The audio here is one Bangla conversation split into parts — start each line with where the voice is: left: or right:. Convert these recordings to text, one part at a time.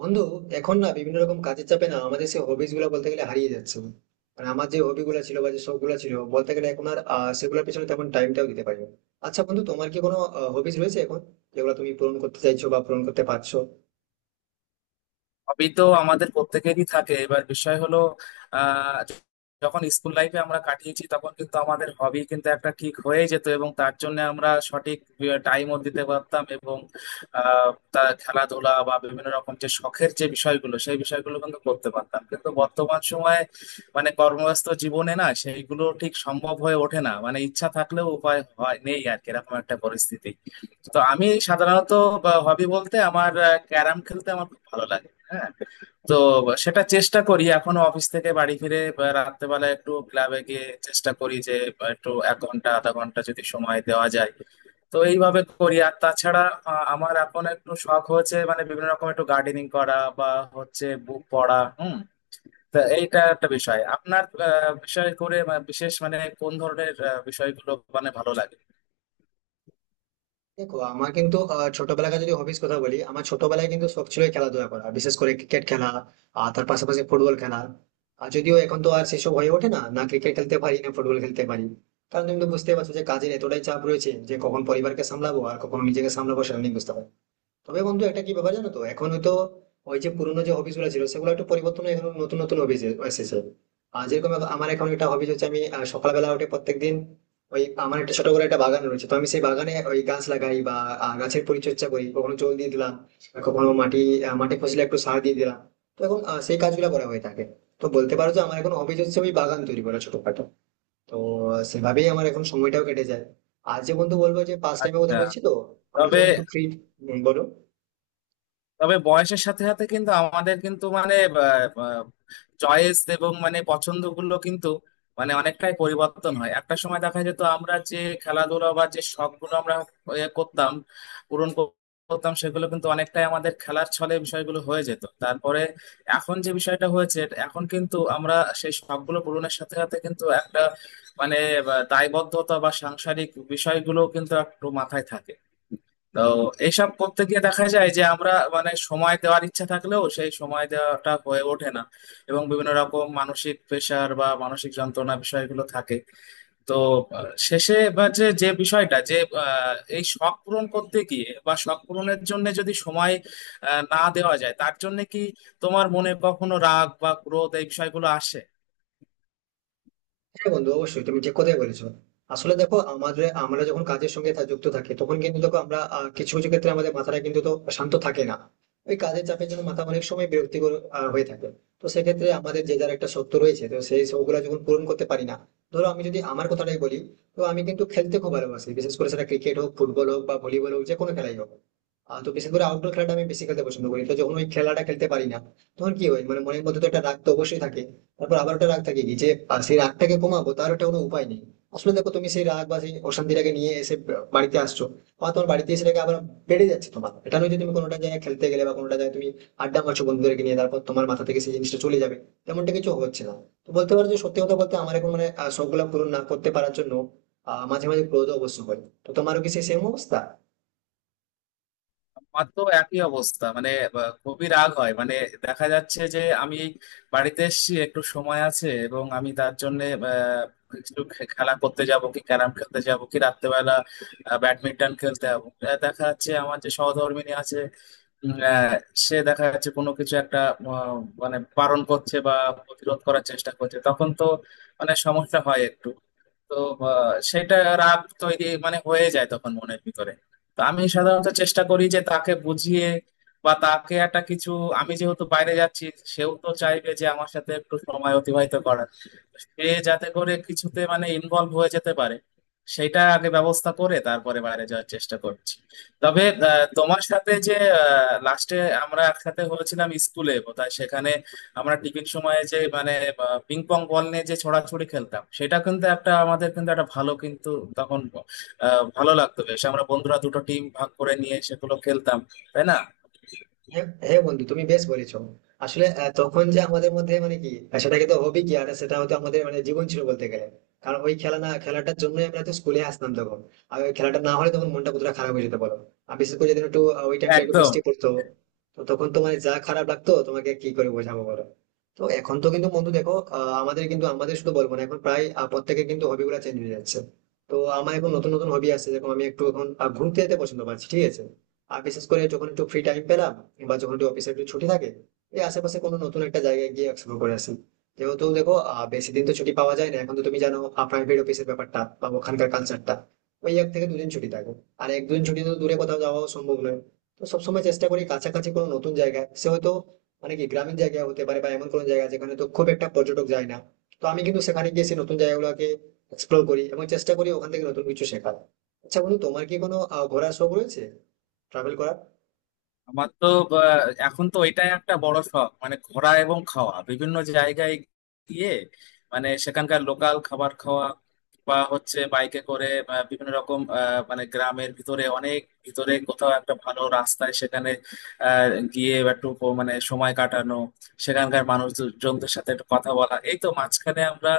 right: বন্ধু, এখন না বিভিন্ন রকম কাজের চাপে না আমাদের সেই হবিস গুলো বলতে গেলে হারিয়ে যাচ্ছে। মানে আমার যে হবি গুলো ছিল বা যে শখ গুলো ছিল বলতে গেলে এখন আর সেগুলোর পেছনে তেমন টাইমটাও দিতে পারি না। আচ্ছা বন্ধু, তোমার কি কোনো হবিস রয়েছে এখন, যেগুলো তুমি পূরণ করতে চাইছো বা পূরণ করতে পারছো?
left: হবি তো আমাদের প্রত্যেকেরই থাকে। এবার বিষয় হলো, আহ যখন স্কুল লাইফে আমরা কাটিয়েছি তখন কিন্তু আমাদের হবি কিন্তু একটা ঠিক হয়ে যেত, এবং তার জন্য আমরা সঠিক টাইমও দিতে পারতাম, এবং আহ তা খেলাধুলা বা বিভিন্ন রকম যে শখের যে বিষয়গুলো, সেই বিষয়গুলো কিন্তু করতে পারতাম। কিন্তু বর্তমান সময়ে, মানে কর্মব্যস্ত জীবনে না, সেইগুলো ঠিক সম্ভব হয়ে ওঠে না। মানে ইচ্ছা থাকলেও উপায় হয় নেই আর কি, এরকম একটা পরিস্থিতি। তো আমি সাধারণত হবি বলতে আমার, ক্যারাম খেলতে আমার খুব ভালো লাগে। হ্যাঁ, তো সেটা চেষ্টা করি এখনো অফিস থেকে বাড়ি ফিরে বা রাত্রেবেলা একটু ক্লাবে গিয়ে চেষ্টা করি যে, বা একটু 1 ঘন্টা আধা ঘন্টা যদি সময় দেওয়া যায়। তো এইভাবে করি। আর তাছাড়া আমার এখন একটু শখ হচ্ছে, মানে বিভিন্ন রকম একটু গার্ডেনিং করা বা হচ্ছে বুক পড়া। হুম, তা এইটা একটা বিষয়। আপনার বিষয় করে বা বিশেষ মানে কোন ধরনের বিষয়গুলো মানে ভালো লাগে?
right: দেখো, আমার কিন্তু ছোটবেলাকার যদি হবিস কথা বলি, আমার ছোটবেলায় কিন্তু সব ছিল এই খেলাধুলা করা, বিশেষ করে ক্রিকেট খেলা আর তার পাশাপাশি ফুটবল খেলা। আর যদিও এখন তো আর সেসব হয়ে ওঠে না, না ক্রিকেট খেলতে পারি, না ফুটবল খেলতে পারি। কারণ তুমি তো বুঝতেই পারছো যে কাজের এতটাই চাপ রয়েছে যে কখন পরিবারকে সামলাবো আর কখন নিজেকে সামলাবো সেটা আমি বুঝতে পারছি না। তবে বন্ধু, একটা কি ব্যাপার জানো তো, এখন হয়তো ওই যে পুরোনো যে হবিস গুলো ছিল সেগুলো একটু পরিবর্তন হয়ে এখন নতুন নতুন হবিস এসেছে। আর যেরকম এখন আমার এখন একটা হবিস হচ্ছে, আমি সকালবেলা উঠে প্রত্যেকদিন ওই আমার একটা ছোট করে একটা বাগান রয়েছে, তো আমি সেই বাগানে ওই গাছ লাগাই বা গাছের পরিচর্যা করি, কখনো জল দিয়ে দিলাম আর কখনো মাটি, মাটি ফসলে একটু সার দিয়ে দিলাম। তো এখন সেই কাজগুলো করা হয়ে থাকে। তো বলতে পারো যে আমার এখন হবিস হচ্ছে ওই বাগান তৈরি করা, ছোটখাটো। তো সেভাবেই আমার এখন সময়টাও কেটে যায়। আর যে বন্ধু বলবো যে পাস টাইমের কথা
left: আচ্ছা।
right: বলছি, তো আমরা
left: তবে
right: যখন একটু ফ্রি। বলো।
left: তবে বয়সের সাথে সাথে কিন্তু আমাদের কিন্তু, মানে চয়েস এবং মানে পছন্দগুলো কিন্তু, মানে অনেকটাই পরিবর্তন হয়। একটা সময় দেখা যেত আমরা যে খেলাধুলা বা যে শখগুলো আমরা এ করতাম, পূরণ কর- করতাম, সেগুলো কিন্তু অনেকটাই আমাদের খেলার ছলে বিষয়গুলো হয়ে যেত। তারপরে এখন যে বিষয়টা হয়েছে, এখন কিন্তু আমরা সেই শখগুলো পূরণের সাথে সাথে কিন্তু একটা, মানে দায়বদ্ধতা বা সাংসারিক বিষয়গুলো কিন্তু একটু মাথায় থাকে। তো এইসব করতে গিয়ে দেখা যায় যে আমরা, মানে সময় দেওয়ার ইচ্ছা থাকলেও সেই সময় দেওয়াটা হয়ে ওঠে না, এবং বিভিন্ন রকম মানসিক প্রেশার বা মানসিক যন্ত্রণা বিষয়গুলো থাকে। তো শেষে বা যে যে বিষয়টা যে এই শখ পূরণ করতে গিয়ে বা শখ পূরণের জন্য যদি সময় না দেওয়া যায়, তার জন্য কি তোমার মনে কখনো রাগ বা ক্রোধ এই বিষয়গুলো আসে?
right: হ্যাঁ বন্ধু, অবশ্যই, তুমি ঠিক কথাই বলেছো। আসলে দেখো, আমাদের আমরা যখন কাজের সঙ্গে যুক্ত থাকি, তখন কিন্তু দেখো আমরা কিছু কিছু ক্ষেত্রে আমাদের মাথাটা কিন্তু তো শান্ত থাকে না। ওই কাজের চাপের জন্য মাথা অনেক সময় বিরক্তিকর হয়ে থাকে। তো সেক্ষেত্রে আমাদের যে যার একটা সত্য রয়েছে, তো সেই সবগুলো যখন পূরণ করতে পারি না, ধরো আমি যদি আমার কথাটাই বলি, তো আমি কিন্তু খেলতে খুব ভালোবাসি, বিশেষ করে সেটা ক্রিকেট হোক, ফুটবল হোক বা ভলিবল হোক, যে কোনো খেলাই হোক। তো বিশেষ করে আউটডোর খেলাটা আমি বেশি খেলতে পছন্দ করি, তো যখন ওই খেলাটা খেলতে পারি না, তখন কি হয় মানে মনের মধ্যে তো একটা রাগ তো অবশ্যই থাকে। তারপর আবার একটা রাগ থাকে কি যে, সেই রাগটাকে কমাবো তার একটা কোনো উপায় নেই। আসলে দেখো, তুমি সেই রাগ বা সেই অশান্তিটাকে নিয়ে এসে বাড়িতে আসছো, বা তোমার বাড়িতে এসে সেটাকে আবার বেড়ে যাচ্ছে। তোমার এটা নয় যে তুমি কোনোটা জায়গায় খেলতে গেলে বা কোনোটা জায়গায় তুমি আড্ডা মারছো বন্ধুদেরকে নিয়ে, তারপর তোমার মাথা থেকে সেই জিনিসটা চলে যাবে, তেমনটা কিছু হচ্ছে না। তো বলতে পারো যে সত্যি কথা বলতে আমার এখন মানে সবগুলা পূরণ না করতে পারার জন্য মাঝে মাঝে ক্রোধ অবশ্য হয়। তো তোমারও কি সেই সেম অবস্থা?
left: আমার তো একই অবস্থা। মানে খুবই রাগ হয়। মানে দেখা যাচ্ছে যে আমি এই বাড়িতে এসেছি, একটু সময় আছে, এবং আমি তার জন্য কিছু খেলা করতে যাব, কি ক্যারাম খেলতে যাব, কি রাত্রেবেলা ব্যাডমিন্টন খেলতে যাবো। দেখা যাচ্ছে আমার যে সহধর্মিণী আছে, উম, আহ, সে দেখা যাচ্ছে কোনো কিছু একটা আহ, মানে বারণ করছে বা প্রতিরোধ করার চেষ্টা করছে, তখন তো মানে সমস্যা হয় একটু। তো সেটা রাগ তৈরি, মানে হয়ে যায় তখন মনের ভিতরে। তো আমি সাধারণত চেষ্টা করি যে তাকে বুঝিয়ে বা তাকে একটা কিছু, আমি যেহেতু বাইরে যাচ্ছি, সেও তো চাইবে যে আমার সাথে একটু সময় অতিবাহিত করার, সে যাতে করে কিছুতে মানে ইনভলভ হয়ে যেতে পারে, সেটা আগে ব্যবস্থা করে তারপরে বাইরে যাওয়ার চেষ্টা করছি। তবে তোমার সাথে যে লাস্টে আমরা একসাথে হয়েছিলাম স্কুলে বোধহয়, সেখানে আমরা টিফিন সময়ে যে মানে পিং পং বল নিয়ে যে ছোড়াছুড়ি খেলতাম, সেটা কিন্তু একটা আমাদের কিন্তু একটা ভালো কিন্তু, তখন ভালো লাগতো বেশ। আমরা বন্ধুরা দুটো টিম ভাগ করে নিয়ে সেগুলো খেলতাম, তাই না?
right: হ্যাঁ হ্যাঁ বন্ধু, তুমি বেশ বলেছো। আসলে তখন যে আমাদের মধ্যে মানে কি সেটাকে তো হবি কি, আর সেটা হয়তো আমাদের মানে জীবন ছিল বলতে গেলে। কারণ ওই খেলা না খেলাটার জন্যই আমরা তো স্কুলে আসতাম তখন। আর ওই খেলাটা না হলে তখন মনটা কতটা খারাপ হয়ে যেতে পারো। আর বিশেষ করে যেদিন একটু ওই টাইমটা একটু বৃষ্টি
left: একদম।
right: পড়তো, তো তখন তো মানে যা খারাপ লাগতো তোমাকে কি করে বোঝাবো বলো। তো এখন তো কিন্তু বন্ধু দেখো, আমাদের কিন্তু আমাদের শুধু বলবো না, এখন প্রায় প্রত্যেকের কিন্তু হবি গুলা চেঞ্জ হয়ে যাচ্ছে। তো আমার এখন নতুন নতুন হবি আছে, যেরকম আমি একটু এখন ঘুরতে যেতে পছন্দ পাচ্ছি, ঠিক আছে। আর বিশেষ করে যখন একটু ফ্রি টাইম পেলাম বা যখন একটু অফিসে একটু ছুটি থাকে, এই আশেপাশে কোনো নতুন একটা জায়গায় গিয়ে এক্সপ্লোর করে আসি। যেহেতু দেখো বেশি দিন তো ছুটি পাওয়া যায় না, এখন তো তুমি জানো প্রাইভেট অফিসের ব্যাপারটা বা ওখানকার কালচারটা, ওই এক থেকে দুদিন ছুটি থাকে। আর এক দুদিন ছুটি তো দূরে কোথাও যাওয়াও সম্ভব নয়। তো সবসময় চেষ্টা করি কাছাকাছি কোনো নতুন জায়গায়, সে হয়তো মানে কি গ্রামীণ জায়গা হতে পারে বা এমন কোনো জায়গা যেখানে তো খুব একটা পর্যটক যায় না। তো আমি কিন্তু সেখানে গিয়ে সেই নতুন জায়গাগুলোকে এক্সপ্লোর করি এবং চেষ্টা করি ওখান থেকে নতুন কিছু শেখার। আচ্ছা বন্ধু, তোমার কি কোনো ঘোরার শখ রয়েছে, ট্রাভেল করার?
left: আমার তো বা, এখন তো এটাই একটা বড় শখ, মানে ঘোরা এবং খাওয়া বিভিন্ন জায়গায় গিয়ে, মানে সেখানকার লোকাল খাবার খাওয়া, বা হচ্ছে বাইকে করে বা বিভিন্ন রকম মানে গ্রামের ভিতরে অনেক ভিতরে কোথাও একটা ভালো রাস্তায় সেখানে আহ, গিয়ে একটু মানে সময় কাটানো, সেখানকার মানুষজনদের সাথে একটু কথা বলা। এই তো মাঝখানে আমরা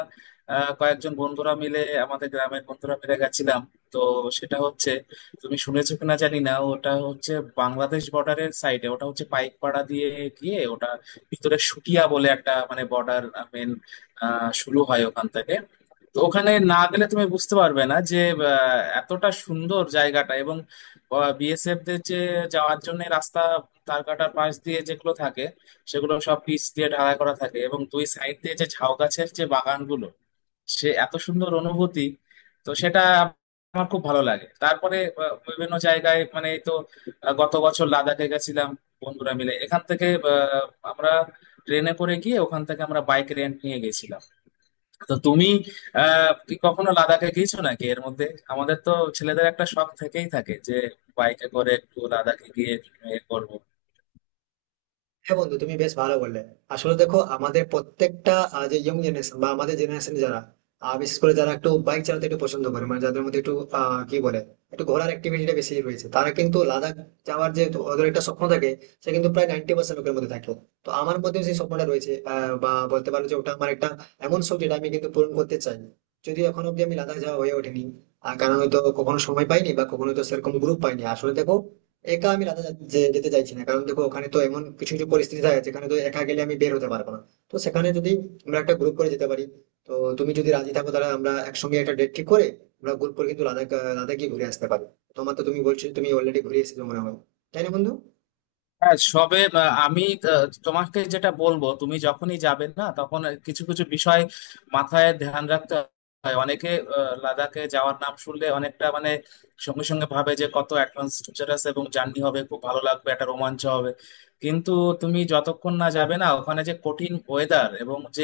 left: কয়েকজন বন্ধুরা মিলে, আমাদের গ্রামের বন্ধুরা মিলে গেছিলাম। তো সেটা হচ্ছে, তুমি শুনেছো কিনা জানি না, ওটা হচ্ছে বাংলাদেশ বর্ডারের সাইডে, ওটা হচ্ছে পাইকপাড়া দিয়ে গিয়ে ওটা ভিতরে শুটিয়া বলে একটা মানে বর্ডার মেন শুরু হয় ওখান থেকে। তো ওখানে না গেলে তুমি বুঝতে পারবে না যে এতটা সুন্দর জায়গাটা, এবং বিএসএফ দের যে যাওয়ার জন্য রাস্তা, তার কাটার পাশ দিয়ে যেগুলো থাকে সেগুলো সব পিচ দিয়ে ঢালাই করা থাকে, এবং দুই সাইড দিয়ে যে ঝাউ গাছের যে বাগানগুলো, সে এত সুন্দর অনুভূতি। তো সেটা আমার খুব ভালো লাগে। তারপরে বিভিন্ন জায়গায়, মানে এই তো গত বছর লাদাখে গেছিলাম বন্ধুরা মিলে এখান থেকে। আহ, আমরা ট্রেনে করে গিয়ে ওখান থেকে আমরা বাইক রেন্ট নিয়ে গেছিলাম। তো তুমি কি কখনো লাদাখে গিয়েছো নাকি এর মধ্যে? আমাদের তো ছেলেদের একটা শখ থেকেই থাকে যে বাইকে করে একটু লাদাখে গিয়ে এ করবো।
right: হ্যাঁ বন্ধু, তুমি বেশ ভালো বললে। আসলে দেখো আমাদের প্রত্যেকটা যে ইয়ং জেনারেশন বা আমাদের জেনারেশন যারা বিশেষ করে যারা একটু বাইক চালাতে একটু পছন্দ করে, মানে যাদের মধ্যে একটু কি বলে, একটু ঘোরার অ্যাক্টিভিটিটা বেশি রয়েছে, তারা কিন্তু লাদাখ যাওয়ার যে ওদের একটা স্বপ্ন থাকে, সে কিন্তু প্রায় 90% লোকের মধ্যে থাকে। তো আমার মধ্যেও সেই স্বপ্নটা রয়েছে, বা বলতে পারো যে ওটা আমার একটা এমন শখ যেটা আমি কিন্তু পূরণ করতে চাই। যদিও এখন অব্দি আমি লাদাখ যাওয়া হয়ে ওঠেনি। আর কারণ হয়তো কখনো সময় পাইনি বা কখনো তো সেরকম গ্রুপ পাইনি। আসলে দেখো, একা আমি রাতে যেতে চাইছি না, কারণ দেখো ওখানে তো এমন কিছু কিছু পরিস্থিতি থাকে যেখানে তো একা গেলে আমি বের হতে পারবো না। তো সেখানে যদি আমরা একটা গ্রুপ করে যেতে পারি, তো তুমি যদি রাজি থাকো তাহলে আমরা একসঙ্গে একটা ডেট ঠিক করে আমরা গ্রুপ করে কিন্তু লাদাখ লাদাখ গিয়ে ঘুরে আসতে পারি। তোমার তো, তুমি বলছো তুমি অলরেডি ঘুরে এসেছো মনে হয়, তাই না বন্ধু?
left: হ্যাঁ, সবে আমি তোমাকে যেটা বলবো, তুমি যখনই যাবে না তখন কিছু কিছু বিষয় মাথায় ধ্যান রাখতে হয়। অনেকে লাদাখে যাওয়ার নাম শুনলে অনেকটা মানে সঙ্গে সঙ্গে ভাবে যে কত অ্যাডভান্স টিচার আছে এবং জার্নি হবে, খুব ভালো লাগবে, একটা রোমাঞ্চ হবে। কিন্তু তুমি যতক্ষণ না যাবে না, ওখানে যে কঠিন ওয়েদার এবং যে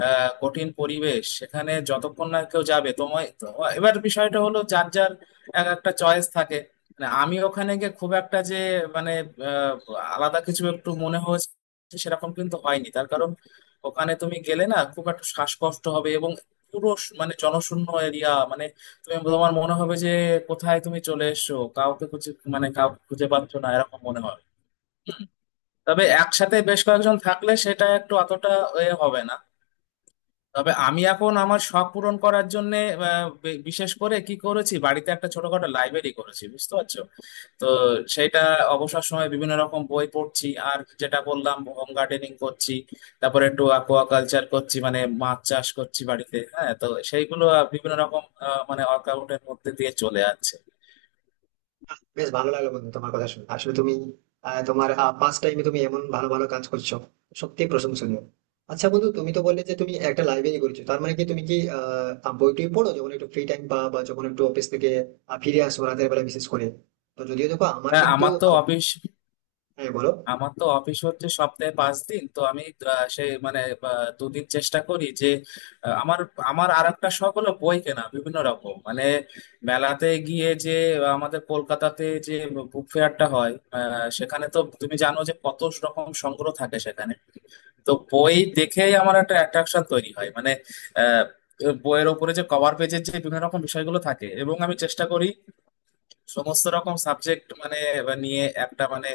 left: কঠিন পরিবেশ, সেখানে যতক্ষণ না কেউ যাবে তোমায় এবার বিষয়টা হলো যার যার এক একটা চয়েস থাকে। মানে আমি ওখানে গিয়ে খুব একটা যে মানে আহ, আলাদা কিছু একটু মনে হয়েছে সেরকম কিন্তু হয়নি, তার কারণ ওখানে তুমি গেলে না খুব একটা শ্বাসকষ্ট হবে, এবং পুরো মানে জনশূন্য এরিয়া, মানে তুমি, তোমার মনে হবে যে কোথায় তুমি চলে এসছো, কাউকে খুঁজে মানে কাউকে খুঁজে পাচ্ছ না, এরকম মনে হবে। তবে একসাথে বেশ কয়েকজন থাকলে সেটা একটু অতটা এ হবে না। তবে আমি এখন আমার শখ পূরণ করার জন্য বিশেষ করে কি করেছি, বাড়িতে একটা ছোটখাটো লাইব্রেরি করেছি, বুঝতে পারছো? তো সেটা অবসর সময়ে বিভিন্ন রকম বই পড়ছি, আর যেটা বললাম হোম গার্ডেনিং করছি, তারপরে একটু অ্যাকোয়াকালচার করছি, মানে মাছ চাষ করছি বাড়িতে। হ্যাঁ, তো সেইগুলো বিভিন্ন রকম মানে ওয়ার্কআউটের মধ্যে দিয়ে চলে যাচ্ছে।
right: বেশ ভালো লাগলো বন্ধু তোমার কথা শুনে। আসলে তুমি তোমার পাস টাইমে তুমি এমন ভালো ভালো কাজ করছো, সত্যি প্রশংসনীয়। আচ্ছা বন্ধু, তুমি তো বললে যে তুমি একটা লাইব্রেরি করেছো, তার মানে কি তুমি কি বই টই পড়ো যখন একটু ফ্রি টাইম পা, বা যখন একটু অফিস থেকে ফিরে আসো রাতের বেলা, বিশেষ করে? তো যদিও দেখো আমার
left: হ্যাঁ,
right: কিন্তু
left: আমার তো
right: আহ,
left: অফিস,
right: হ্যাঁ বলো।
left: আমার তো অফিস হচ্ছে সপ্তাহে 5 দিন। তো আমি সেই মানে 2 দিন চেষ্টা করি যে আমার, আমার আর একটা শখ হলো বই কেনা, বিভিন্ন রকম মানে মেলাতে গিয়ে যে আমাদের কলকাতাতে যে বুক ফেয়ারটা হয় সেখানে তো তুমি জানো যে কত রকম সংগ্রহ থাকে সেখানে। তো বই দেখেই আমার একটা অ্যাট্রাকশন তৈরি হয়, মানে আহ বইয়ের ওপরে যে কভার পেজের যে বিভিন্ন রকম বিষয়গুলো থাকে, এবং আমি চেষ্টা করি সমস্ত রকম সাবজেক্ট মানে এবার নিয়ে একটা মানে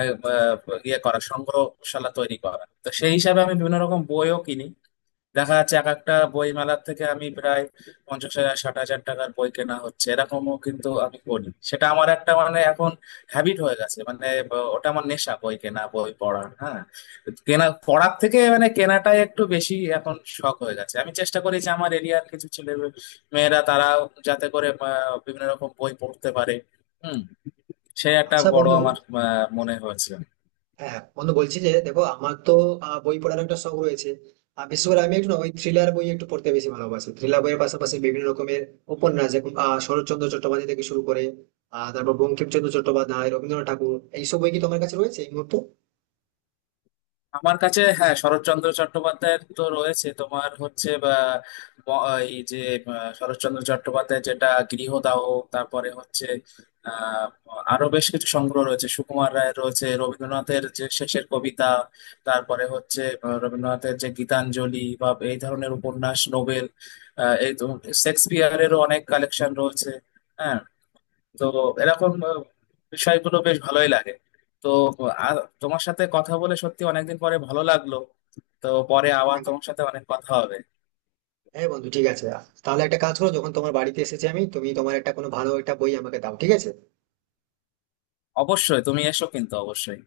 left: আহ, আহ, ইয়ে করা সংগ্রহশালা তৈরি করা। তো সেই হিসাবে আমি বিভিন্ন রকম বইও কিনি। দেখা যাচ্ছে এক একটা বই মেলার থেকে আমি প্রায় 50,000 60,000 টাকার বই কেনা হচ্ছে, এরকমও কিন্তু আমি করি। সেটা আমার একটা মানে এখন হ্যাবিট হয়ে গেছে। মানে ওটা আমার নেশা, বই কেনা বই পড়া। হ্যাঁ, কেনা পড়ার থেকে মানে কেনাটাই একটু বেশি এখন শখ হয়ে গেছে। আমি চেষ্টা করি যে আমার এরিয়ার কিছু ছেলে মেয়েরা তারা যাতে করে বিভিন্ন রকম বই পড়তে পারে। হুম, সে একটা
right: আচ্ছা
left: বড়
right: বন্ধু,
left: আমার মনে হয়েছে।
right: হ্যাঁ বন্ধু, বলছি যে দেখো আমার তো বই পড়ার একটা শখ রয়েছে। বিশেষ করে আমি একটু না ওই থ্রিলার বই একটু পড়তে বেশি ভালোবাসি। থ্রিলার বইয়ের পাশাপাশি বিভিন্ন রকমের উপন্যাস, যেমন শরৎচন্দ্র চট্টোপাধ্যায় থেকে শুরু করে তারপর বঙ্কিমচন্দ্র চট্টোপাধ্যায়, রবীন্দ্রনাথ ঠাকুর, এইসব বই কি তোমার কাছে রয়েছে এই মুহূর্তে?
left: আমার কাছে হ্যাঁ, শরৎচন্দ্র চট্টোপাধ্যায়ের তো রয়েছে। তোমার হচ্ছে বা এই যে শরৎচন্দ্র চট্টোপাধ্যায় যেটা গৃহদাহ, তারপরে হচ্ছে আহ আরো বেশ কিছু সংগ্রহ রয়েছে, সুকুমার রায়ের রয়েছে, রবীন্দ্রনাথের যে শেষের কবিতা, তারপরে হচ্ছে রবীন্দ্রনাথের যে গীতাঞ্জলি বা এই ধরনের উপন্যাস নোবেল। এই তো শেক্সপিয়ারেরও অনেক কালেকশন রয়েছে। হ্যাঁ, তো এরকম বিষয়গুলো বেশ ভালোই লাগে। তো আর তোমার সাথে কথা বলে সত্যি অনেকদিন পরে ভালো লাগলো। তো পরে আবার
right: হ্যাঁ
left: তোমার সাথে অনেক কথা হবে।
right: হ্যাঁ বন্ধু, ঠিক আছে। তাহলে একটা কাজ করো, যখন তোমার বাড়িতে এসেছি আমি, তুমি তোমার একটা কোনো ভালো একটা বই আমাকে দাও, ঠিক আছে।
left: অবশ্যই, তুমি এসো, কিন্তু অবশ্যই।